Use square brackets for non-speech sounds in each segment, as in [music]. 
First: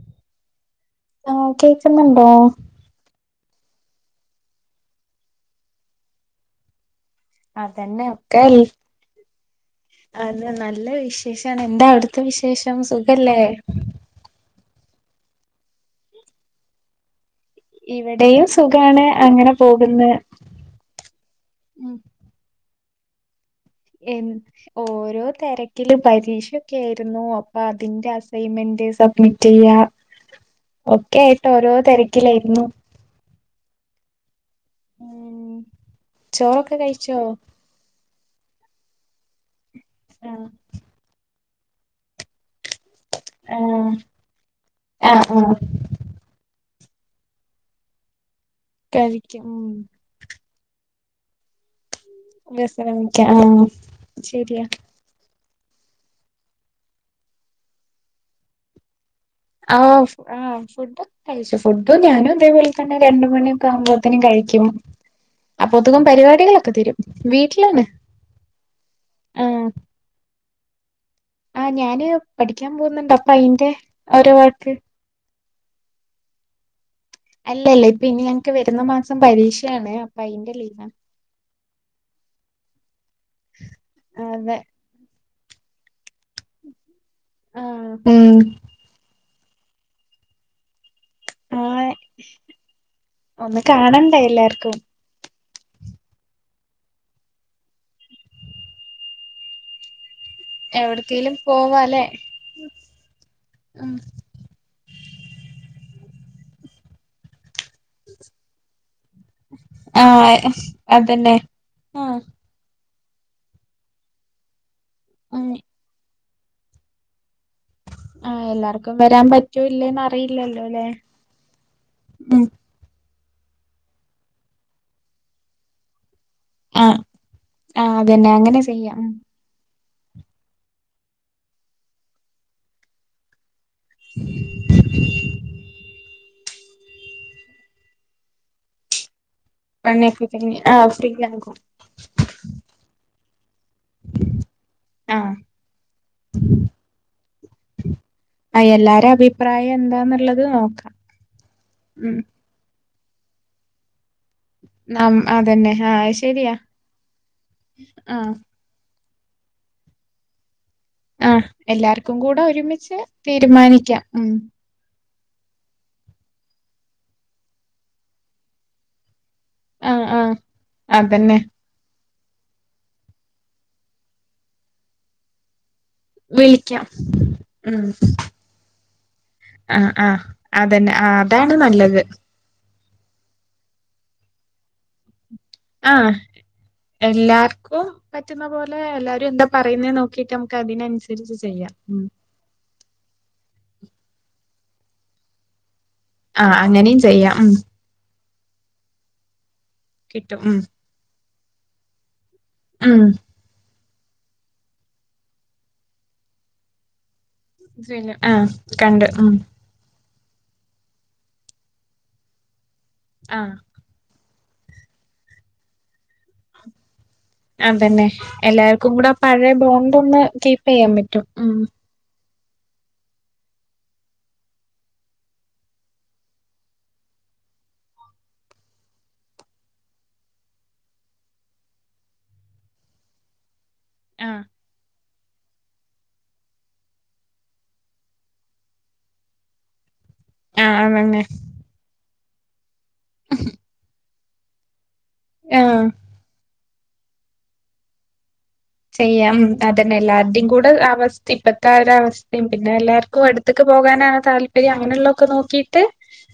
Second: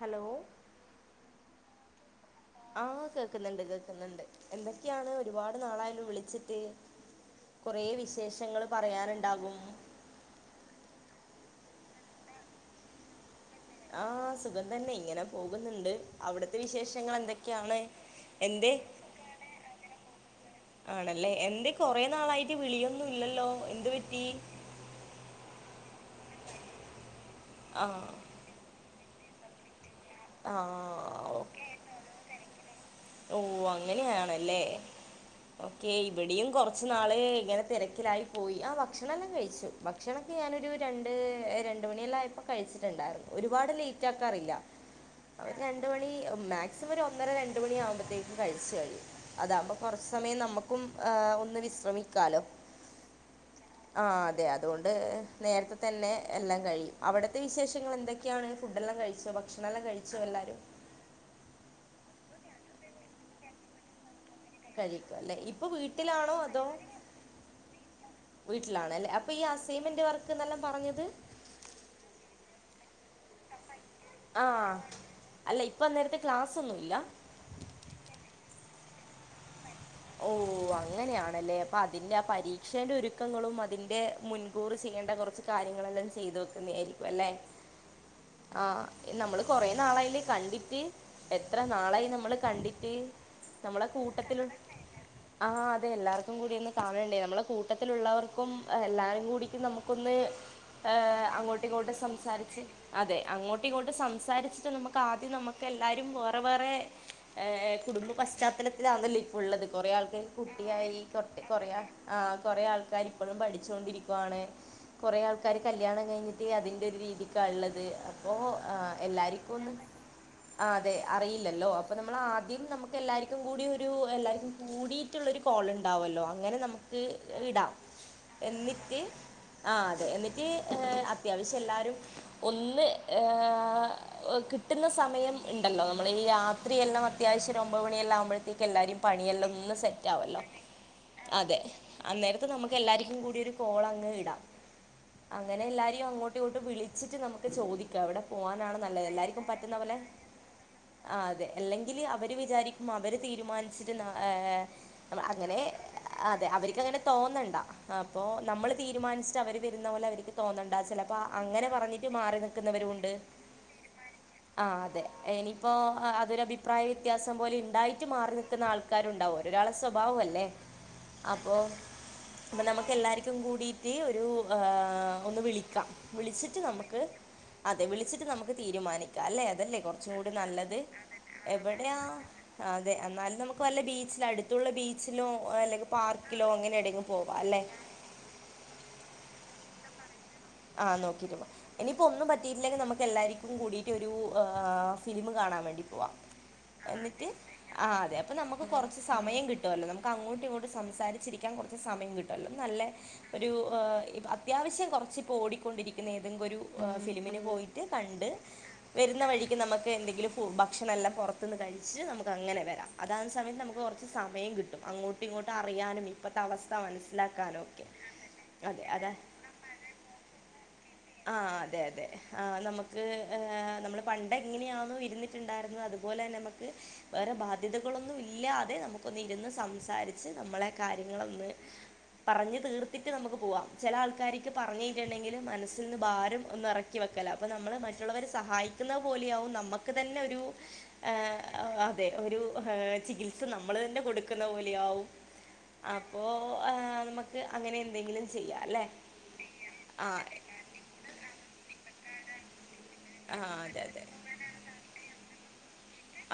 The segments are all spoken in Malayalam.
ഹലോ ഹലോ കേക്ക്ന്ന്ണ്ടോ? ആഹ് കേക്ക്ന്ന്ണ്ട് കേക്ക്ന്നുണ്ട് എന്തൊക്ക്യാണ് ഒരുപാട് നാളായല്ലൊ വിളിച്ചിട്ട് കൊറേ അതന്നെ ഒക്കെ വിശേഷങ്ങള് പറയാന്ണ്ടാകും അത് നല്ല വിശേഷാണ് എന്താ അവിടുത്തെ വിശേഷം സുഖല്ലേ? ആഹ് സുഖം തന്നെ ഇങ്ങനെ പോകുന്നുണ്ട് അവിടുത്തെ വിശേഷങ്ങൾ എന്തെ ഇവടേയും സുഖാണ് അങ്ങനെ പോക്ന്ന് ആണല്ലേ എന്തെ കൊറെ നാളായിട്ട് വിളിയൊന്നും ഇല്ലല്ലോ? എന്ത് എ പറ്റി ഓരോ തെരക്കില് പരീക്ഷൊക്ക്യേരുന്നു അപ്പൊ ആഹ് അതിന്റെ അ സൈമെന്റ് സബ്മിറ്റെയ്യാ ഒക്കെ ആഹ് ആയിട്ട് ഓരോ തെരക്കിലേരുന്നു ഓഹ് അങ്ങനെയാണല്ലേ ഉം ഓക്കെ ഇവടെയും ചോറൊക്കെ കൊറച്ച് നാള് കഴിച്ചോ ഇങ്ങനെ തെരക്കിലായി പോയി ആഹ് ഭക്ഷണല്ലാം കഴിച്ച് ഭക്ഷണക്കെ ആഹ് ഞാനൊരു രണ്ട് രണ്ട് മണിയെല്ലായപ്പോ കഴിച്ചിട്ട് ഇണ്ടാരുന്നു ഒരു പാട് ആഹ് ലേറ്റാക്കാറില്ല ആഹ് ഒര് ആഹ് രണ്ട് മണി മാക്സിമം ഒരു ഒന്നര രണ്ട് മണിയാവുമ്പം കഴിച്ച് കഴിയും കഴിക്കും ഉം അതാവുമ്പോ കൊറച്ച് സമയം നമുക്കും ആഹ് ഒന്ന് വിശ്രമി ക്കാലോ വിശ്രമിക്കാം ആഹ് ആഹ് അതെ ശരിയാ അത് കൊണ്ട് നേരത്തെ തന്നെ എല്ലാം കഴിയും അവടത്തെ വിശേഷങ്ങള് എന്തൊക്ക്യാണ് ഫുഡെല്ലാം കഴിച്ചോ? ദ. ആഹ് ആഹ് ഫുഡ് കഴിച്ചു ഫുഡും ഞാനും ഇതേപോലെ തന്നെ രണ്ട് മണിയൊക്കെ ആവുമ്പോത്തിനും കഴി ക്കും കഴിക്കും അല്ലേ ഇപ്പോൾ അപ്പോത്ത്ക്കും വീട്ടിലാണോ അതോ പരിവാടികളൊക്കെ തീരും വീട്ടിലന്നെ വീട്ടിലാണല്ലേ അപ്പൊ ഈ അസൈമെന്റ് വർക്ക്ന്നെല്ലാം പറഞ്ഞത് ആഹ് ഞാന് പഠിക്ക്യാൻ പോവുന്നുണ്ട് അപ്പോ അയിന്റെ ഓരോ വർക്ക് ആഹ് അല്ല ഇപ്പൊ അന്നേരത്തെ ക്ലാസ്സ് ഒന്നുല്ല അല്ലെല്ലാ ഇപ്പ ഇനി ഞങ്ങക്ക് വരുന്ന മാസം പരീക്ഷയാണ് അ ഓഹ് അങ്ങനെയാണല്ലേ അപ്പൊ അതിന്റെ ആ പരീക്ഷന്റെ ഒരുക്കങ്ങളും അതിന്റെ അതെ മുൻകൂർ ചെയ്യേണ്ട കൊറച്ച് കാര്യങ്ങളെല്ലാം ചെയ്തു വെക്കുന്നെ ആയിരിക്കും അല്ലേ? ആഹ് ഉം ആഹ് നമ്മള് കൊറെ നാളായില്ലേ കണ്ടിട്ട് എത്ര ആഹ് നാളായി നമ്മള് കണ്ടിട്ട് ഒന്ന് നമ്മളെ കാണണ്ടേ കൂട്ടത്തിലു എല്ലാർക്കും ആഹ് അതെ എല്ലാർക്കും കൂടി ഒന്ന് കാണേണ്ടെ നമ്മളെ കൂട്ടത്തിലുള്ളവർക്കും എല്ലാരും കൂടീട്ട് നമുക്കൊന്ന് ഏഹ് എവിടക്കേലും അങ്ങോട്ടും ഇങ്ങോട്ടും പോവാല്ലേ സംസാരിച്ച് അതെ അങ്ങോട്ട് ഉം ഇങ്ങോട്ട് സംസാരിച്ചിട്ട് നമ്മ ക്കാദ്യം നമ്മക്ക് എല്ലാരും വേറെ വേറെ ഏഹ് കുടുംബ പശ്ചാത്തലത്തിലാന്നല്ലോ ഇപ്പ ഇള്ളത് കൊറേ ആൾക്കാരക്ക് ആഹ് കുട്ടിയായി തൊട്ട് അതന്നെ തൊ കൊറയാ ആഹ് കൊറെ ആൾക്കാര് ഇപ്പഴും പഠിച്ചോണ്ടിരിക്കുവാണ് കൊറെ ആഹ് ആൾക്കാര് കല്ല്യണം കഴിഞ്ഞ് [unintelligible] അതിന്റെ ഒരു രീതിക്കാ ഇള്ളത് ഓഹ് ആഹ് എല്ലാർക്കും വരാൻ പറ്റോ എല്ലാര്ക്കൊന്ന് ഇല്ലേന്ന് അറിയില്ലല്ലോ ആഹ് ല്ലേ അതെ അറിയില്ലല്ലോ അപ്പൊ നമ്മള് ഉം ആദ്യം നമ്മ ക്കെല്ലാര്ക്കും കൂടി ഒരു എല്ലാര്ക്കും കൂടീട്ട്ള്ളൊരു കോളിണ്ടാവുവല്ലോ അങ്ങനെ ആഹ് നമുക്ക് ഇടാം. ആഹ് അതന്നെ അങ്ങനെ ചെയ്യാം എന്നിട്ട് ഉം ആഹ് അതെ എന്നിട്ടി അത്യാവശ്യം എല്ലാരും ഒന്ന് കിട്ടുന്ന സമയം ഇണ്ടല്ലോ നമ്മള് ഈ രാത്രിെയെല്ലാം അത്യാവശ്യം ഒരൊമ്പത് മണിയെല്ലാം ആവുമ്പഴത്തേക്ക് എല്ലാരും പണിയെല്ലൊ ഒന്ന് പണിയൊക്കെ സെറ്റാവല്ലോ? കഴിഞ്ഞ് ആഹ് ഫ്രീ ആകും അതെ അന്നേരത്തെ നമുക്ക് എല്ലാര്ക്കും കൂടി ഒരു കോളങ്ങ് ഇടാം. ആഹ് അങ്ങനെ എല്ലാരിയേം അങ്ങോ ട്ട് വിളിച്ചിട്ട് നമുക്ക് ചോദിക്കാം അവിടെ ആഹ് പോവാനാണ് നല്ലത്. എല്ലാരെ എല്ലാര്ക്കും അഭിപ്രായം പറ്റുന്ന പോലെ എന്താന്നുള്ളത് നോക്കാം ആഹ് അതെ അല്ലെങ്കില് ഉം അവര് വിചാരി ക്കും അവര് തീരുമാനിച്ചിരുന്ന ഏ ഏ നം അങ്ങനെ അതന്നെ ആഹ് അതെ ശരിയാ അവര്ക്കങ്ങനെ തോന്നണ്ട. അപ്പോ ആഹ് നമ്മള് തീരുമാനിച്ച അവര് വരുന്ന പോലെ അവര്ക്ക് തോന്നന്നണ്ടാ ചെല അപ്പ ആഹ് അങ്ങനെ പറഞ്ഞിട്ട് എല്ലാർക്കും മാറി കൂടെ നിക്കുന്നവരും ഒരുമിച്ച് ഒണ്ട്. തീരുമാനിക്കാം ഉം ആഹ് അതെ. ഇനിയിപ്പോ അതൊരഭിപ്രായ വ്യത്യാസം പോലെ ഇണ്ടായിട്ട് മാറി നിക്കുന്ന ആള് ക്കാരുണ്ടാവോ ഒരാളെ ആഹ് ആഹ് സ്വഭാവല്ലേ. അതന്നെ അപ്പോ അപ്പ നമ്മക്ക് എല്ലാര്ക്കും കൂടീട്ട് ഒരു ഒന്ന് വിളിക്കാം. വിളിച്ചിട്ട് വിളിക്കാം നമ്മക്ക് അതെ ഉം വിളിച്ചിട്ട് നമുക്ക് തീരുമാനിക്കാം അല്ലെ അതല്ലേ ആഹ് കൊറച്ചും ആഹ് കൂടി നല്ലത്. അതന്നെ ആഹ് അതാണ് എവിടെയാ നല്ലത് അതെ എന്നാലും നമുക്ക് വല്ല ബീച്ചില് അടുത്തുള്ള ബീ ച്ചിലൊ അല്ലെങ്കി ആഹ് പാർക്കിലോ അങ്ങനെ എടെങ്കിലും പോവാ അല്ലെ? എല്ലാർക്കും പറ്റുന്ന പോലെ എല്ലാരും എന്താ പറയുന്നെ നോക്കിട്ട് നമുക്ക് അതിനനുസരിച്ച് ചെയ്യാം. ഉം പറ്റീല്ലെങ്കി നമ്മക്ക് എല്ലാര്ക്കും കൂടിയിട്ട് ഒരു ഫിലിമ് കാണാൻ വേണ്ടി പോവാം. ആഹ് അങ്ങനേം ചെയ്യാം. ഉം ആഹ് അതെ അപ്പൊ നമുക്ക് കൊറച്ച് സമയം കിട്ടുവല്ലോ നമ്മക്ക് കിട്ടും ഉം അങ്ങോട്ടിങ്ങോട്ട് സംസാരിച്ചിരിക്കാൻ കൊറച്ച് സമയം കിട്ടും. ല്ല നല്ല ഉം ഒരു അത്യാവശ്യം കൊറച്ചിപ്പോ ഓടിക്കൊണ്ടിരിക്കുന്ന ഏതെങ്കൊരു ഫിലിമിന് പോയിട്ട് കണ്ട് ആഹ് കണ്ട് വരുന്ന ഉം വഴിക്ക് നമ്മക്ക് എന്തെങ്കിലും ഉം ഭക്ഷണല്ലാം പുറത്തുന്ന് കഴിച്ച് നമുക്കങ്ങനെ വരാം അതാന്ന ആഹ് സമയത്ത് നമ്മക്ക് കൊറ സമയം കിട്ടും അങ്ങോട്ടും ഇങ്ങോട്ട് അറിയാനെ ഇപ്പത്തെ അവസ്ഥ മനസ്സിലാക്കാനും ഒക്കെ അതന്നെ അതെ എല്ലാര്ക്കും കൂടെ അതാ ആ പഴയ ബോണ്ടൊന്ന് കീപ്പെയ്യാൻ പറ്റും. ആഹ് ഉം അതെ അതെ ആഹ് നമ്മക്ക് നമ്മള് പണ്ടെങ്ങനെയാന്നോ ഇരുന്നിട്ടുണ്ടായിരുന്നത് അതുപോലെന്നെ നമ്മക്ക് വേറെ ബാധ്യതകളൊന്നുമില്ലാതെ നമുക്കൊന്ന് ഇരുന്ന് സംസാരിച്ച് നമ്മളെ കാര്യങ്ങളൊന്ന് പറഞ് തീർത്തിട്ട് നമുക്ക് പോവാം. ചില ആഹ് ആൾക്കാരിക്ക് പറഞ്ഞിട്ടുണ്ടെങ്കില് മനസ്സി നിന്ന് ഭാരം ഒന്നിറക്കി വെക്കല. അപ്പോ നമ്മള് മറ്റുള്ളവരെ സഹായിക്കുന്ന പോലെയാകും നമ്മ തന്നെ ഒരു ആഹ് അതന്നെ ആഹ് അതെ. ഒരു ചികിത്സ നമ്മള് തന്നെ കൊടുക്കുന്ന പോലെയാവും ആഹ് അപ്പോ ആഹ് നമക്ക് അങ്ങനെ എന്തെങ്കിലും ചെയ്യാല്ലെ? ചെയ്യാം. അതന്നെ എല്ലാരുടെയും കൂടെ അവസ്ഥ ഇപ്പത്തെ ഒരു അവസ്തേം പിന്നെ എല്ലാവർ ക്കും ആഹ് അടുത്തെക്ക് അതെ അതെ പോകാനാണ് താല്പര്യം അങ്ങനെയുള്ളൊക്കെ നോക്കിട്ട്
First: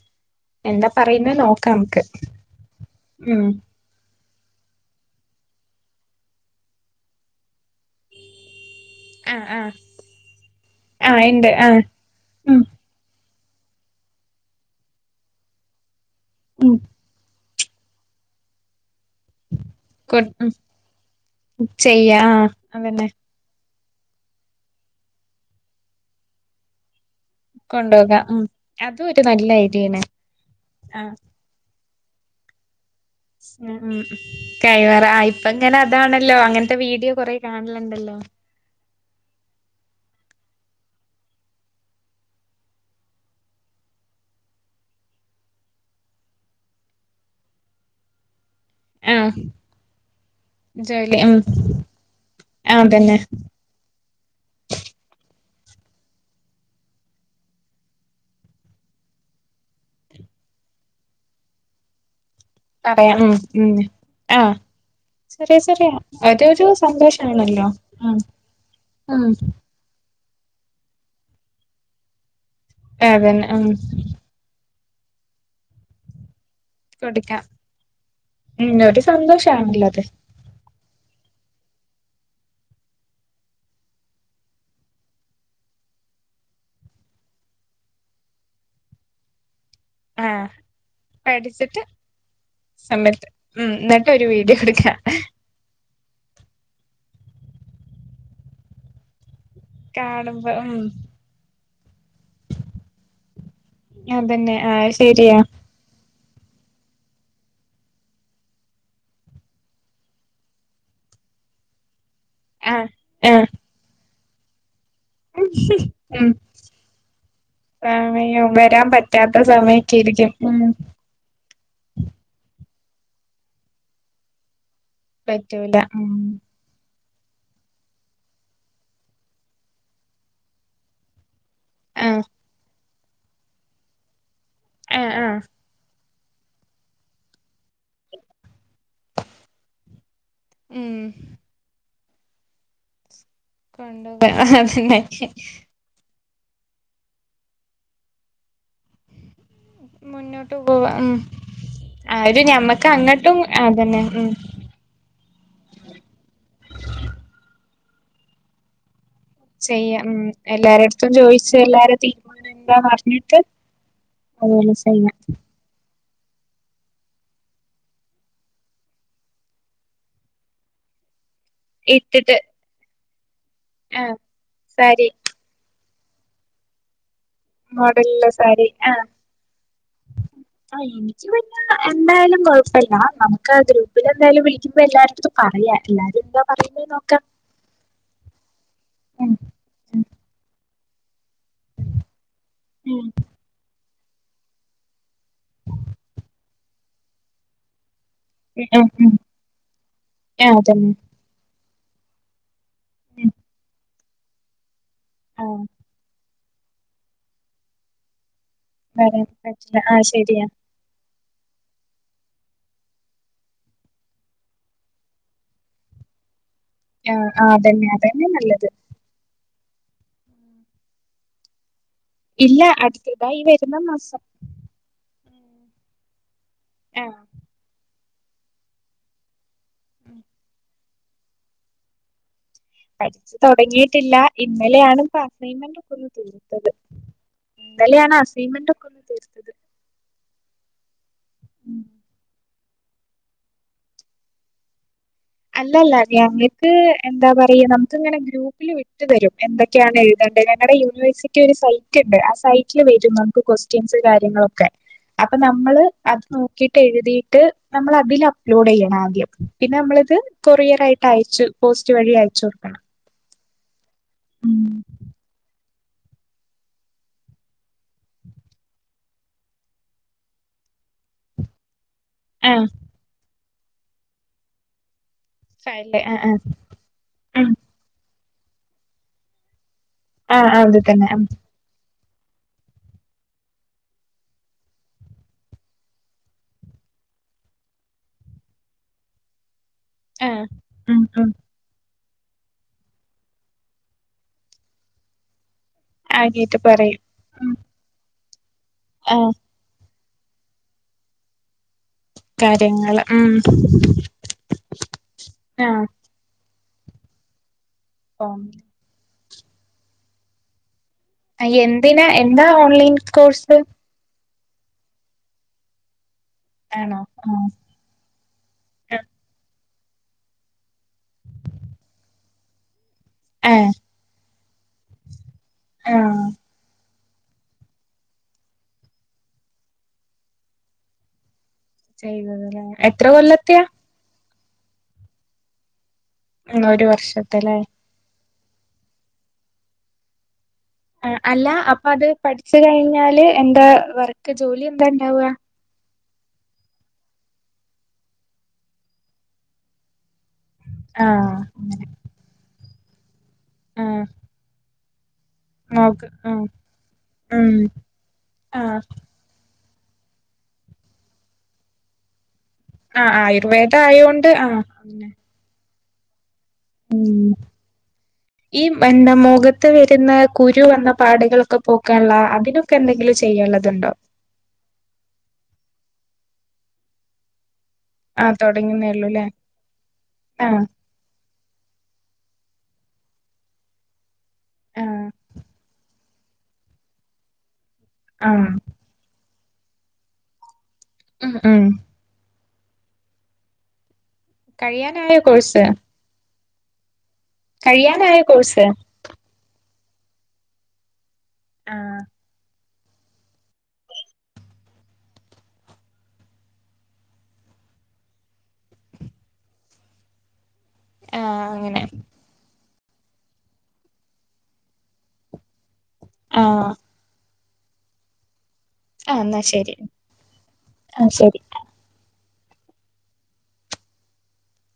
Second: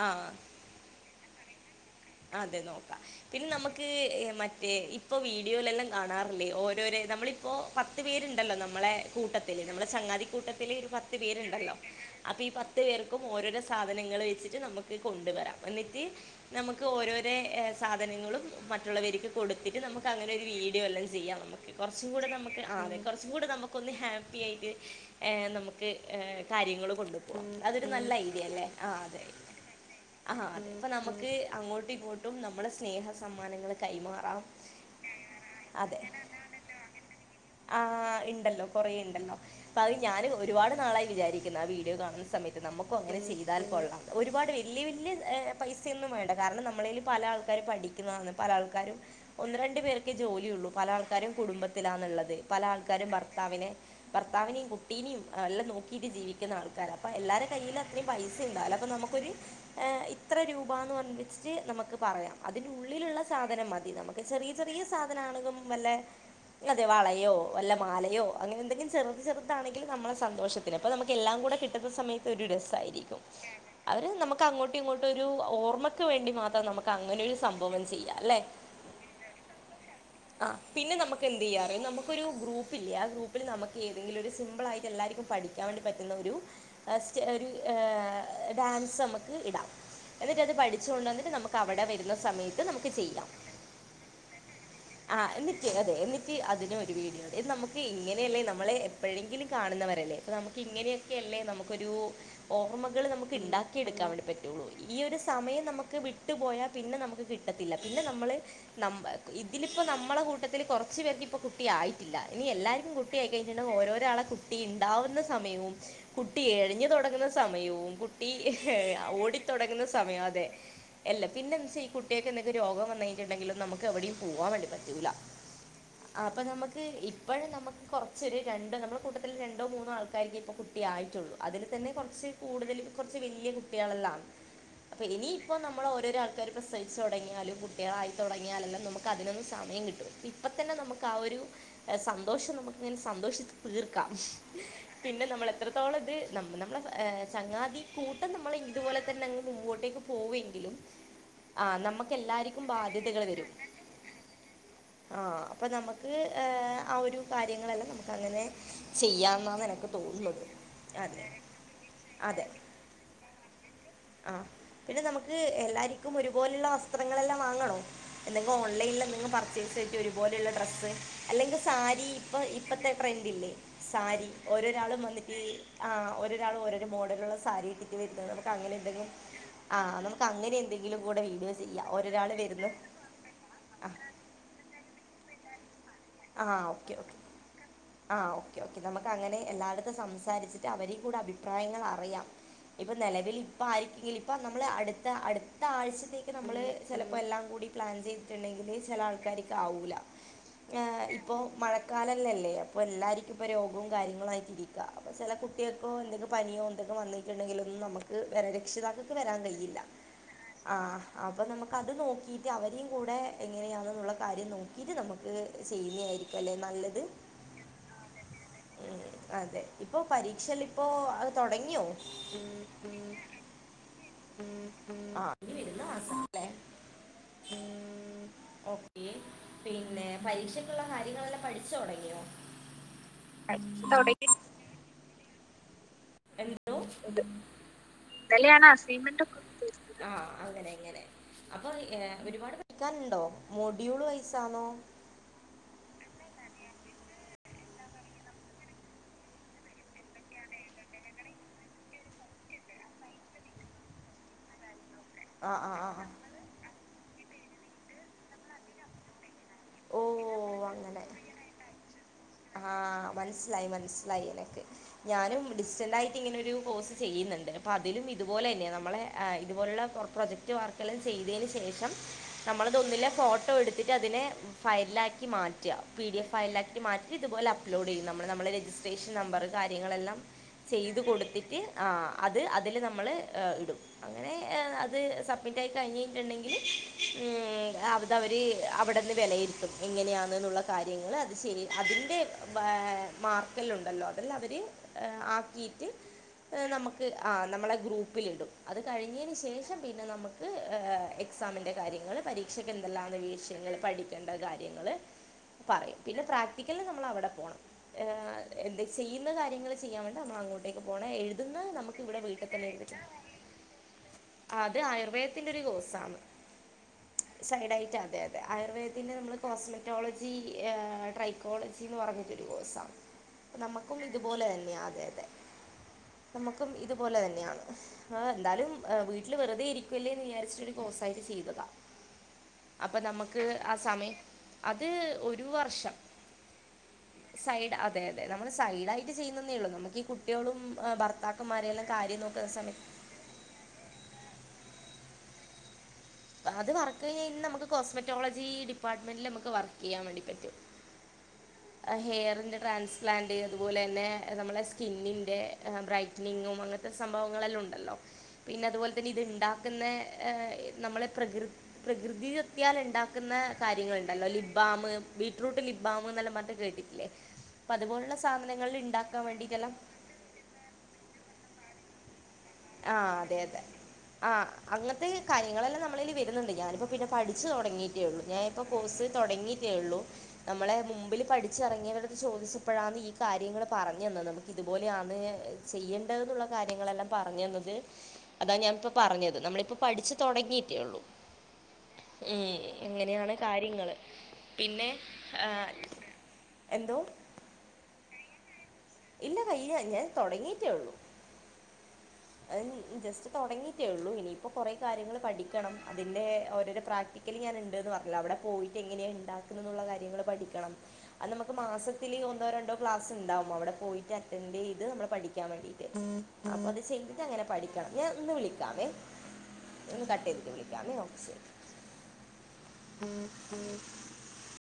ആഹ് എന്താ പറയുന്നേന്ന് നോക്കാം നമ്മക്ക് അതെ നോക്കാം. പിന്നെ നമ്മ ക്ക് മറ്റേ ഇപ്പൊ വീഡിയോലെല്ലം കാണാറില്ലേ ഓരോരെ നമ്മളി പ്പോ പത്ത് പേരുണ്ടല്ലോ നമ്മളെ ആഹ് കൂട്ടത്തില് ആഹ് നമ്മുടെ ചങ്ങാതിക്കൂട്ടത്തില് ഒരു പത്ത് ആഹ് ഇണ്ട് പേരുണ്ടല്ലോ ആഹ് അപ്പൊ ഈ ഉം പത്ത് പേർക്കും ഓരോരോ സാധനങ്ങൾ വെച്ചിട്ട് നമുക്ക് കൊണ്ടുവരാം. എന്നിട്ട് ഉം ഓരോരേ സാധനങ്ങളും മറ്റുള്ളവര്ക്ക് കൊടുത്തിട്ട് നമുക്ക് കൊ അങ്ങനെ ഒരു ഉം വീഡിയോ എല്ലാം ചെയ്യാം നമുക്ക് കുറച്ചും ചെയ്യാ കൂടെ ആഹ് നമുക്ക് ആകെ അതന്നെ കുറച്ച് കൂടെ നമുക്കൊന്ന് ഹാപ്പി ആയിട്ട് നമുക്ക് കാര്യങ്ങള് കൊണ്ടു അതൊരു നല്ല കൊണ്ടോകാം ഉം ഐഡിയല്ലേ ആഹ് അതും അതെ ഒരു നല്ല ഐഡിയാണ് ആഹ് അതെ അപ്പ ആഹ് നമുക്ക് അങ്ങോട്ടും ഇങ്ങോട്ടും നമ്മള് സ്നേഹ സമ്മാനങ്ങള് കൈമാറാം കൈവാറ ആ ഇപ്പ ഇങ്ങനെ അതെ അതാണല്ലോ അങ്ങനത്തെ വീഡിയോ കൊറെ കാണലുണ്ടല്ലോ കുറേയുണ്ടല്ലോ അപ്പ അത് ഞാനും ഒരുപാട് നാളായി വിചാരിക്കുന്നു ആ വീഡിയോ കാണുന്ന സമയത്ത് നമുക്കും അങ്ങനെ ചെയ്താൽ കൊള്ളാം ഒരുപാട് വല്യ വല്യ പൈസയൊന്നും വേണ്ട കാരണം നമ്മളേല് പല ആൾക്കാരും പഠിക്കുന്നതാണ് പല ആൾക്കാരും ആഹ് ഒന്ന് രണ്ടു പേർക്ക് ജോലിയുള്ളൂ പല ജോലി ആൾക്കാരും ഉം കുടുംബത്തിലാണുള്ളത് പല ആൾക്കാരും അതന്നെ ഭർത്താവിന് ഭർത്താവിനേം കുട്ടീനേം എല്ലം നോക്കിയിട്ട് ജീവിക്കുന്ന ആൾക്കാര അപ്പൊ എല്ലാര കയ്യില് അത്രയും പൈസ ഉണ്ടാവില്ല അപ്പം നമുക്കൊരി ഇത്ര രൂപാന്ന് പറഞ്ഞിച്ചിട്ട് നമുക്ക് പറയാം അതിന്റെ പറയാം ഉള്ളിലുള്ള ഉം സാധനം ഉം മതി നമുക്ക് ചെറിയ ആഹ് ചെറിയ സാധനങ്ങള് ചെറിയ ചെറിയ വല്ലേ അതൊരു അതെ വളയോ സന്തോഷാണല്ലോ അല്ല ഉം മാലയോ അങ്ങനെ എന്തെങ്കിലും ചെറുത് ഉം ചെറുതാണെങ്കിലും നമ്മളെ സന്തോഷത്തിന് അപ്പ നമുക്ക് എല്ലാം കൂടെ കിട്ടുന്ന സമയത്ത് ഒരു രസായിരിക്കും അതന്നെ ഉം അവര് നമുക്ക് ക്ക് അങ്ങോട്ടും ഇങ്ങോട്ടൊരു ഓർമ്മക്ക് വേണ്ടി മാത്രം നമുക് ക്കങ്ങനൊരു കൊടുക്കാം സംഭവം ചെയ്യാം ല്ലെ ഉം ഒരു സന്തോഷാണല്ലോ അത് ആഹ് പിന്നെ നമുക്ക് എന്ത് ചെയ്യാ നമുക്ക് ഒരു ഗ്രൂപ്പില്ലേ ആഹ് ഗ്രൂപ്പിൽ നമുക്ക് ഏതെങ്കിലും ഒരു സിമ്പിൾളായിട്ട് എല്ലാവർക്കും പഠി പഠിക്കാൻ വേണ്ടി പറ്റുന്ന ഒരു ഡാൻസ് നമുക്ക് ഇടാം എന്നിട്ട് ആഹ് അത് പഠിച് ച്ച് കൊണ്ടന്നിട്ട് നമുക്ക് അവിടെ പഠിച്ചിട്ട് വരുന്ന സമയത്ത് നമുക്ക് ചെയ്യാം സമയത്ത് ഉം എന്നിട്ട് ഒരു വീഡിയോ എടുക്കാം ആഹ് അതെ എന്നിട്ട് അതിനും ഒരു വീഡിയൊ നമുക്ക് ഇങ്ങനെയല്ലേ നമ്മളെ എപ്പഴെങ്കിലും കാണുന്നവരല്ലേ അപ്പൊ കാണുമ്പോ നമുക്ക് ഉം ഇങ്ങനെയൊക്കെ അല്ലേ നമുക്കൊരു ഓർമ്മകൾ നമുക്ക് ഉണ്ടാക്കിയെടുക്കാൻ വേണ്ടി അതന്നെ പറ്റുള്ളൂ ആഹ് ഈ ഒരു ശരിയാ സമയം നമുക്ക് വിട്ടു പോയാൽ പിന്നെ നമുക്ക് കിട്ടത്തില്ല പിന്നെ നമ്മള് നമ്മ ഇതിലിപ്പോ നമ്മളെ കൂട്ടത്തില് കുറച്ചു പേർക്ക് ഇപ്പ കുട്ടിആയി ട്ടില്ല ഇനി ആഹ് എല്ലാവർക്കും കുട്ടിയായി ആഹ് കഴിഞ്ഞിട്ടു ഓരോരാളെ കുട്ടി ഉണ്ടാവ വുന്ന സമയവും ഉം കുട്ടി എഴഞ്ഞു തുടങ്ങുന്ന സമയവും കുട്ടി സമയം വരാൻ പറ്റാത്ത ഓടിത്തുടങ്ങുന്ന സമയൊക്കെ സമയം ഇരിക്കും ഉം അല്ല പിന്ന വച്ചാ ഈ കുട്ടിൾക്ക് എന്തൊക്കെ രോഗം വന്നിട്ടുണ്ടെങ്കില് നമുക്ക് എവിയും പോവാൻ വേണ്ടി പറ്റു ല പറ്റൂല ഉം അപ്പൊ നമുക്ക് ഇപ്പഴ് നമുക്ക് കുറച്ചൊരു രണ്ടോ നമ്മുടെ കൂട്ടത്തിൽ രണ്ടോ മൂന്നോ ആൾക്കാർക്കെ ഇപ്പോൾ കുട്ടിയായിട്ടുള്ളൂ അതിൽ തന്നെ ആഹ് കുറച്ച് കൂടുതൽ കുറച്ച് വലിയ കുട്ടികളെല്ലാണ് അപ്പ ആഹ് ഇനി ആഹ് നമ്മള് ഓരോരൊ ആൾക്കർ ഇപ്പോ സഹിച്ച് തുടങ്ങിയാലും കുട്ടികളായി തുടങ്ങിയാലല്ലാം നമുക് ക്ക് അതിനൊന്ന് സമയം കിട്ടും ഇപ്പംത്തന്നെ ഉം നമുക്ക് ആ ഒരു സന്തോഷം നമുക്കിങ്ങനെ സന്തോഷി തീർക്കാം കൊണ്ടുപോവാ അതന്നെ പിന്നെ നമ്മൾ എത്ര [unintelligible] നമ്മള ചങ്ങാതി കൂട്ടം നമ്മള് ഇതുപോലെ തന്നെ അങ്ങ് മുമ്പോട്ടേക്ക് മുന്നോട്ട് പോവെങ്കിലും പോവാ ഉം ആഹ് നമുക്ക് ആ ഒരു എല്ലാർക്കും ഞമ്മക്ക് ബാധ്യതകൾ അങ്ങട്ടും വരും അതന്നെ ഉം ആഹ് അപ്പൊ നമുക്ക് ആഹ് ഒരു കാര്യങ്ങളെല്ലാം നമുക്ക് അങ്ങനെ ചെയ്യാം ചെയ്യാം ഉം എല്ലരുടത്തും ചോയിച്ച് എല്ലാരും അതെ തീരുമാനം എന്താ അറിഞ്ഞിട്ട് അത്പോലെ ചെയ്യാം അത് എല്ലാരിക്കും ഒരുപോലുള്ള വസ്ത്രങ്ങളെല്ലാം വാങ്ങണോ എന്തെങ്കും ഓൺലൈനിൽ എന്തെങ്കിലും പർച്ചേസ് ചെയട്ട് ഒരുപോലെയുള്ള ഡ്രസ്സ് അല്ലെങ്കിൽ സാരി ഇപ്പ ഇട്ടിട്ട് ഇപ്പത്തെ ട്രെന്റ് ഇല്ലേ ആ സാരി ഓരോരാളും സാരി വന്നിട്ട് ആഹ് ഒരോരാൾ ഓരോരോ മോഡുള്ള സാരി ഇട്ടിട്ട് മോഡലിള്ള വരുന്നത് നമുക്ക് സാരി അങ്ങനെ ആ എന്തെങ്കിലും ആഹ് നമുക്ക് അങ്ങനെ ആ എന്തെങ്കിലും കൂടെ എനിക്ക് പിന്നെ വീഡിയോസ് ചെയ്യാം ഒരാൾ എന്തായാലും വരുന്നു കൊഴപ്പല്ല നമുക്ക് ആ ആഹ് ഗ്രൂപ്പിൽ എന്തായാലും വിളിക്കുമ്പോ എല്ലായിടത്തും പറയാ എല്ലാരും എന്താ ആ പറയുന്നേ ഓക്കേ ഓക്കേ നോക്കാം ആ ഓക്കെ ഓക്കേ നമുക്ക് ഉം അങ്ങനെ എല്ലായിടത്തും ഉം സംസാരിച്ചിട്ട അവരിം കൂടെ അഭിപ്രായങ്ങൾ അറിയാം ഇപ്പൊ നിലവിൽ അപ്പോൾ ആയിരിക്കെങ്കിലും ഇപ്പം നമ്മൾ അടുത്ത അടുത്ത ആഴ്ചത്തേക്ക് നമ്മൾ ചിലപ്പോൾ എല്ലാം കൂടി പ്ലാൻ ചെയ് ഉം ഉണ്ടെങ്കില് ഉം ചില ഉം ആൾക്കാർക്ക് ആവൂല്ല ആ അതന്നെ ഇപ്പോ മഴക്കാലംല്ലല്ലേ അപ്പൊ ഉം എല്ലാർക്കും ഇപ്പ രോഗവും കാര്യങ്ങളും ആയിട്ട് ഇരിക്കും അപ്പ ചില ആ കുട്ടികൾക്കോ എന്തൊക്കെ പനിയോന്തൊക്ക വന്നിട്ടുണ്ടെങ്കില് നമുക്ക് രക്ഷിതാക്കൾക്ക് വരാൻ കഴിയില്ല പറ്റില്ല ആ ശരിയാ ആഹ് അപ്പം നമുക്കത് നോക്കിയിട്ട് അവരെയയും കൂടെ എങ്ങനെയാണെന്നുള്ള കാര്യം നോക്കിയിട്ട് നമുക്ക് ചെയ്യുന്ന ആയിരിക്കും അല്ലെ നല്ലത് ആഹ് ആഹ് അതന്നെ അതന്നെ നല്ലത് ഉം, അതെ ഇപ്പോൾ പരീക്ഷയല്ലേ ഇപ്പോൾ അത് തുടങ്ങിയോ ഇല്ല അടുത്തതായി ഈ വരുന്ന മാസം ഉം [inaudible] ഉം വരുന്നല്ലേ ആ ഓഹ് പിന്നെ പരീക്ഷക്കുള്ള കാര്യങ്ങളെല്ലാം പഠിച്ചു തുടങ്ങിയോ പഠിച്ചു പഠിച്ച് തുടങ്ങിയിട്ടില്ല തുടങ്ങി ഇന്നലെ ആണ് ഇപ്പ അസൈൻമെന്റ് ഒക്കെ ഒന്ന് [unintelligible] തീർത്തത് ഇന്നലെയാണ് ഇന്നലെ ആണ് അസൈൻമെന്റ് ഒക്കെ ഒന്ന് അസൈഗ്ന മെന്റ് തീർത്തത് ആഹ് അങ്ങനെ അങ്ങനെ അപ്പൊ ഒരുപാട് പഠിക്കാനുണ്ടോ മോഡ്യൂൾ വയസാണോ അല്ലല്ല ഞങ്ങൾക്ക് എന്താ പറയാ നമുക്ക് ഇങ്ങനെ ഗ്രൂപ്പിൽ വിട്ട് തരും എന്തൊ ഒക്കെയാണ് എഴുതേണ്ട് ഞങ്ങളുടെ യൂണിവേഴ്സിറ്റി ഒരു സൈറ്റ് ഉണ്ട് ആ സൈറ്റില് വരും നമുക്ക് ക്വസ്റ്റ്യൻസ് കാര്യങ്ങളൊക്കെ അപ്പൊ ആ ആ നമ്മള് ആ ആ. അത് നോക്കിട്ട് എഴുതിയിട്ട് നമ്മൾ അതിൽ അപ്ലോഡ് ചെയ്യണം ആദ്യം പിന്നെ നമ്മൾ ഓ കൊറിയർ ആയിട്ട് അങ്ങനെ അയച്ചു പോസ്റ്റ് വഴി അയച്ചു കൊടുക്കണം ആഹ് മനസ്സിലായി മനസ്സിലായി എനക്ക് ഞാനും ഡിസ്റ്റന്റ് ആയി ഇങ്ങനെ ഒരു കോഴ്സ് ചെയ്യുന്നുണ്ട് അപ്പൊ അതിലും ഇതുപോലെ തന്നെ നമ്മള ഇത്പോലുള്ള പ്രോജക്ട് വർക്ക് ചെയ്തതിന് ശേഷം ആ നമ്മളതൊന്ന് ഫോട്ടോ എടുത്തിട്ട് അതിനെ ഫയലിൽ ആക്കി മാറ്റാ ഫയല് പി ഡി എഫ് ആ ഫയലാക്കി മാറ്റി ആ ഇതുപോലെ അപ്ലോഡ് ചെയ്യും നമ്മൾ നമ്മുടെ രജിസ്ട്രേഷൻ നമ്പറ് കാര്യങ്ങളെല്ലാം ആ അത് ചെയ്ത് തന്നെ കൊടുത്തിട്ട് ആഹ് അത് അതില് നമ്മള് ഇടും അങ്ങനെ അത് സബ്മിറ്റ് ആയി കഴിഞ്ഞിട്ടുണ്ടെങ്കിൽ ഉം അത് അതവർ അവിടെന്ന് വിലയിരുത്തും ആ എങ്ങനെയാണെന്നുള്ള ഉം കാര്യങ്ങൾ ഉം അത് ശരി അതിൻ്റെ മാർക്കെല്ലാം ഉണ്ടല്ലോ അതെല്ലാം അവർ ആക്കിയിട്ട് ആയിട്ട് പറയും നമുക്ക് ആ നമ്മളെ ഗ്രൂപ്പിലിടും അത് ആഹ് കഴിഞ്ഞതിന് ശേഷം പിന്നെ നമുക്ക് എക്സാമിൻ്റെ കാര്യങ്ങൾ പരീക്ഷക്ക് കാര്യങ്ങള് എന്തെല്ലാന്ന് ഉം വീഷയങ്ങൾ പഠിക്കേണ്ട കാര്യങ്ങൾ ആഹ് പറയും പിന്നെ പ്രാക്- നമ്മളവിടെ പോണം എന്ത് ചെയ്യുന്ന കാര്യങ്ങൾ ചെയ്യാൻ വേണ്ടി നമ്മളങ്ങോട്ട് ഇവിക്ക് പോണ എഴുതുന്ന നമുക്ക് എന്തിനാ ഇവിടെ വീട്ട് എന്താ തന്നെ എഴുത ഓൺലൈൻ കോഴ്സ് അത് ആയുർവേദത്തിന്റെ ഒരു കോഴ്സാണ് ആണോ ആഹ് സൈഡ് ആയിട്ട് അതെ അതെ അ ആയുർവേദത്തിന്റെ നമ്മള് കോസ്മെറ്റോളജി ട്രൈക്കോളജിന്ന് പറഞ്ഞിട്ടൊരു കോഴ്സാണ് ആഹ് നമ്മുക്കും ഇതുപോലെ തന്നെയ അതെ അതെ ആഹ് നമ്മുക്കും ഇതുപോലെ തന്നെയാണ് ആഹ് എന്താലും വീട്ടില് വെറുതെ ഇരിക്കല്ലേ എന്ന് വിചാരിച്ചിട്ട് കോഴ്സായിട്ട് ചെയ്തതാ ചെയ്തതല്ലേ അപ്പൊ എത്ര നമുക്ക് കൊല്ലത്തെയാ ആ സമയം അത് ഒരു വർഷം ഒരു വർഷം സൈഡ് അതെ അതെ നമ്മൾ സൈഡ് ആയിട്ട് ചെയ്യുന്നന്നേ ഉള്ളൂ നമുക്ക് ഈ കുട്ടികളും ആ അല്ല ഭർത്താക്കന്മാരെല്ലാം അപ്പൊ അത് കാര്യം നോക്കുന്ന പഠിച്ച് സമയത്ത് കഴിഞ്ഞാല് എന്താ വർക്ക് ജോലി എന്താ ഉണ്ടാവുക ആഹ് അത് വർക്ക് കഴിഞ്ഞാ നമുക്ക് കോസ്മെോറ്റൊളജി ഡിപ്പാർട്ട്മെന്റിൽ നമുക്ക് വർക്ക് ചെയ്യാൻ വേണ്ടി പറ്റും. ആഹ് അങ്ങനെ ഹെയറിൻ്റെ ട്രാൻസ്പ്ലാന്റ് അതുപോലെ ആഹ് തന്നെ നമ്മളുടെ സ്കിന്നിൻ്റെ നോക്ക് ആഹ് ബ്രൈറ്റ്നിങ്ങും അങ്ങനത്തെ ഉം സംഭവങ്ങളെല്ലാം ഉണ്ടല്ലോ പിന്നെ ആഹ് അതുപോലെ തന്നെ ഇത്ണ്ടാ പിന്നെ നമ്മളെ പ്രകൃ പ്രകൃതി കട്ടിയാൽ ആഹ് ഉണ്ടാക്കുന്ന ആയുർവേദ കാര്യങ്ങളുണ്ടല്ലോ ആയോണ്ട് ആഹ് ലിബാം അങ്ങനെ ബീറ്റ്റൂട്ട് ലിബാം എന്നല്ലാം പറഞ്ഞി ട്ട് കേട്ട് ഉം ഈ എന്താ ഉണ്ടാക്കാൻ മോഖത്ത് വേണ്ടിയിട്ടെല്ലാം വരുന്ന കുരു വന്ന പാടുകളൊക്കെ പോക്കാനുള്ള അതിന ആഹ് അതെ അതെ ആ് അങ്ങനത്തെ കാര്യങ്ങളെല്ലാം നമ്മളൽല് വരുന്നുണ്ട് ഞാനിപ്പോ പിന്നെ പഠിച്ചു തുടങ്ങി. ആഹ് ഞാനിപ്പോ കോഴ്സ് തുടങ്ങുന്നേള്ളൂല്ലേ തുടങ്ങിയിട്ടേ ഉള്ളൂ ആഹ് നമ്മളെ മുമ്പിൽ പഠിച്ചിറങ്ങിയവരു- ചോദിച്ചപ്പോഴാാണ് ഈ കാര്യങ്ങൾ പറഞ്ഞ് തന്നത് നമുക്ക് ആഹ് ഇതുപോലെയന്ന് ചെയ്യൽ. ള്ള കാര്യങ്ങളെല്ലാം പറഞ്ഞ തന്നത് ആഹ് അതാ ഞാാനിപ്പോ പറഞ്ഞത് നമ്മളിപ്പ പഠിച്ച് തുടങ്ങിയിട്ടേ ഉള്ളൂ. ഉം ആഹ് ഉം എങ്ങനെയാണ് കാര്യങ്ങള് പിന്നെ കഴിയാനായ കോഴ്സ് ആഹ് എന്തോ കഴിയാനയോ കൊഴ്സ്. ഇല്ല കൈിഞ്ഞ ഞാൻ തുടങ്ങിട്ടേ ഉള്ളൂ. ആഹ് അത് ജസ്റ്റ് തുടങ്ങീട്ടേള്ളൂ ഇനിയിപ്പോ കുറേ കാര്യങ്ങൾ പഠിക്കണം അതിന്റെ ഓരോരോ പ്രാക്ടീ- ഒരിക്കൽ ഞാൻ ഉണ്ട്ന്ന് പറഞ്ഞില്ലോ അവിടെ പോയിട്ട് എങ്ങനെയാണ് ഉണ്ടാക്കുന്നുള്ളത് കാര്യങ്ങള് പഠിക്കണം. അത് ആഹ് നമുക്ക് അങ്ങനെ മാസത്തില് ഒന്നോ രണ്ടോ ക്ലാസ് ഉണ്ടാവും അവിടെ പോയിട്ട് അറ്റൻഡ് ചെയ്ത് നമ്മള് പഠിക്കാൻ വേണ്ടി. അപ്പൊ ആഹ് അത് ചെയ്തിട്ട് അങ്ങനെ പഠിക്കണം ഞാൻ ഒന്ന് വിളിക്കാം ആഹ് എന്നാ ശരി വിളിക്കാവെ കട്ട് ചെയ്തിട്ട് വിളിക്കവേ ഓഹ് ശരി. ഉം ഉം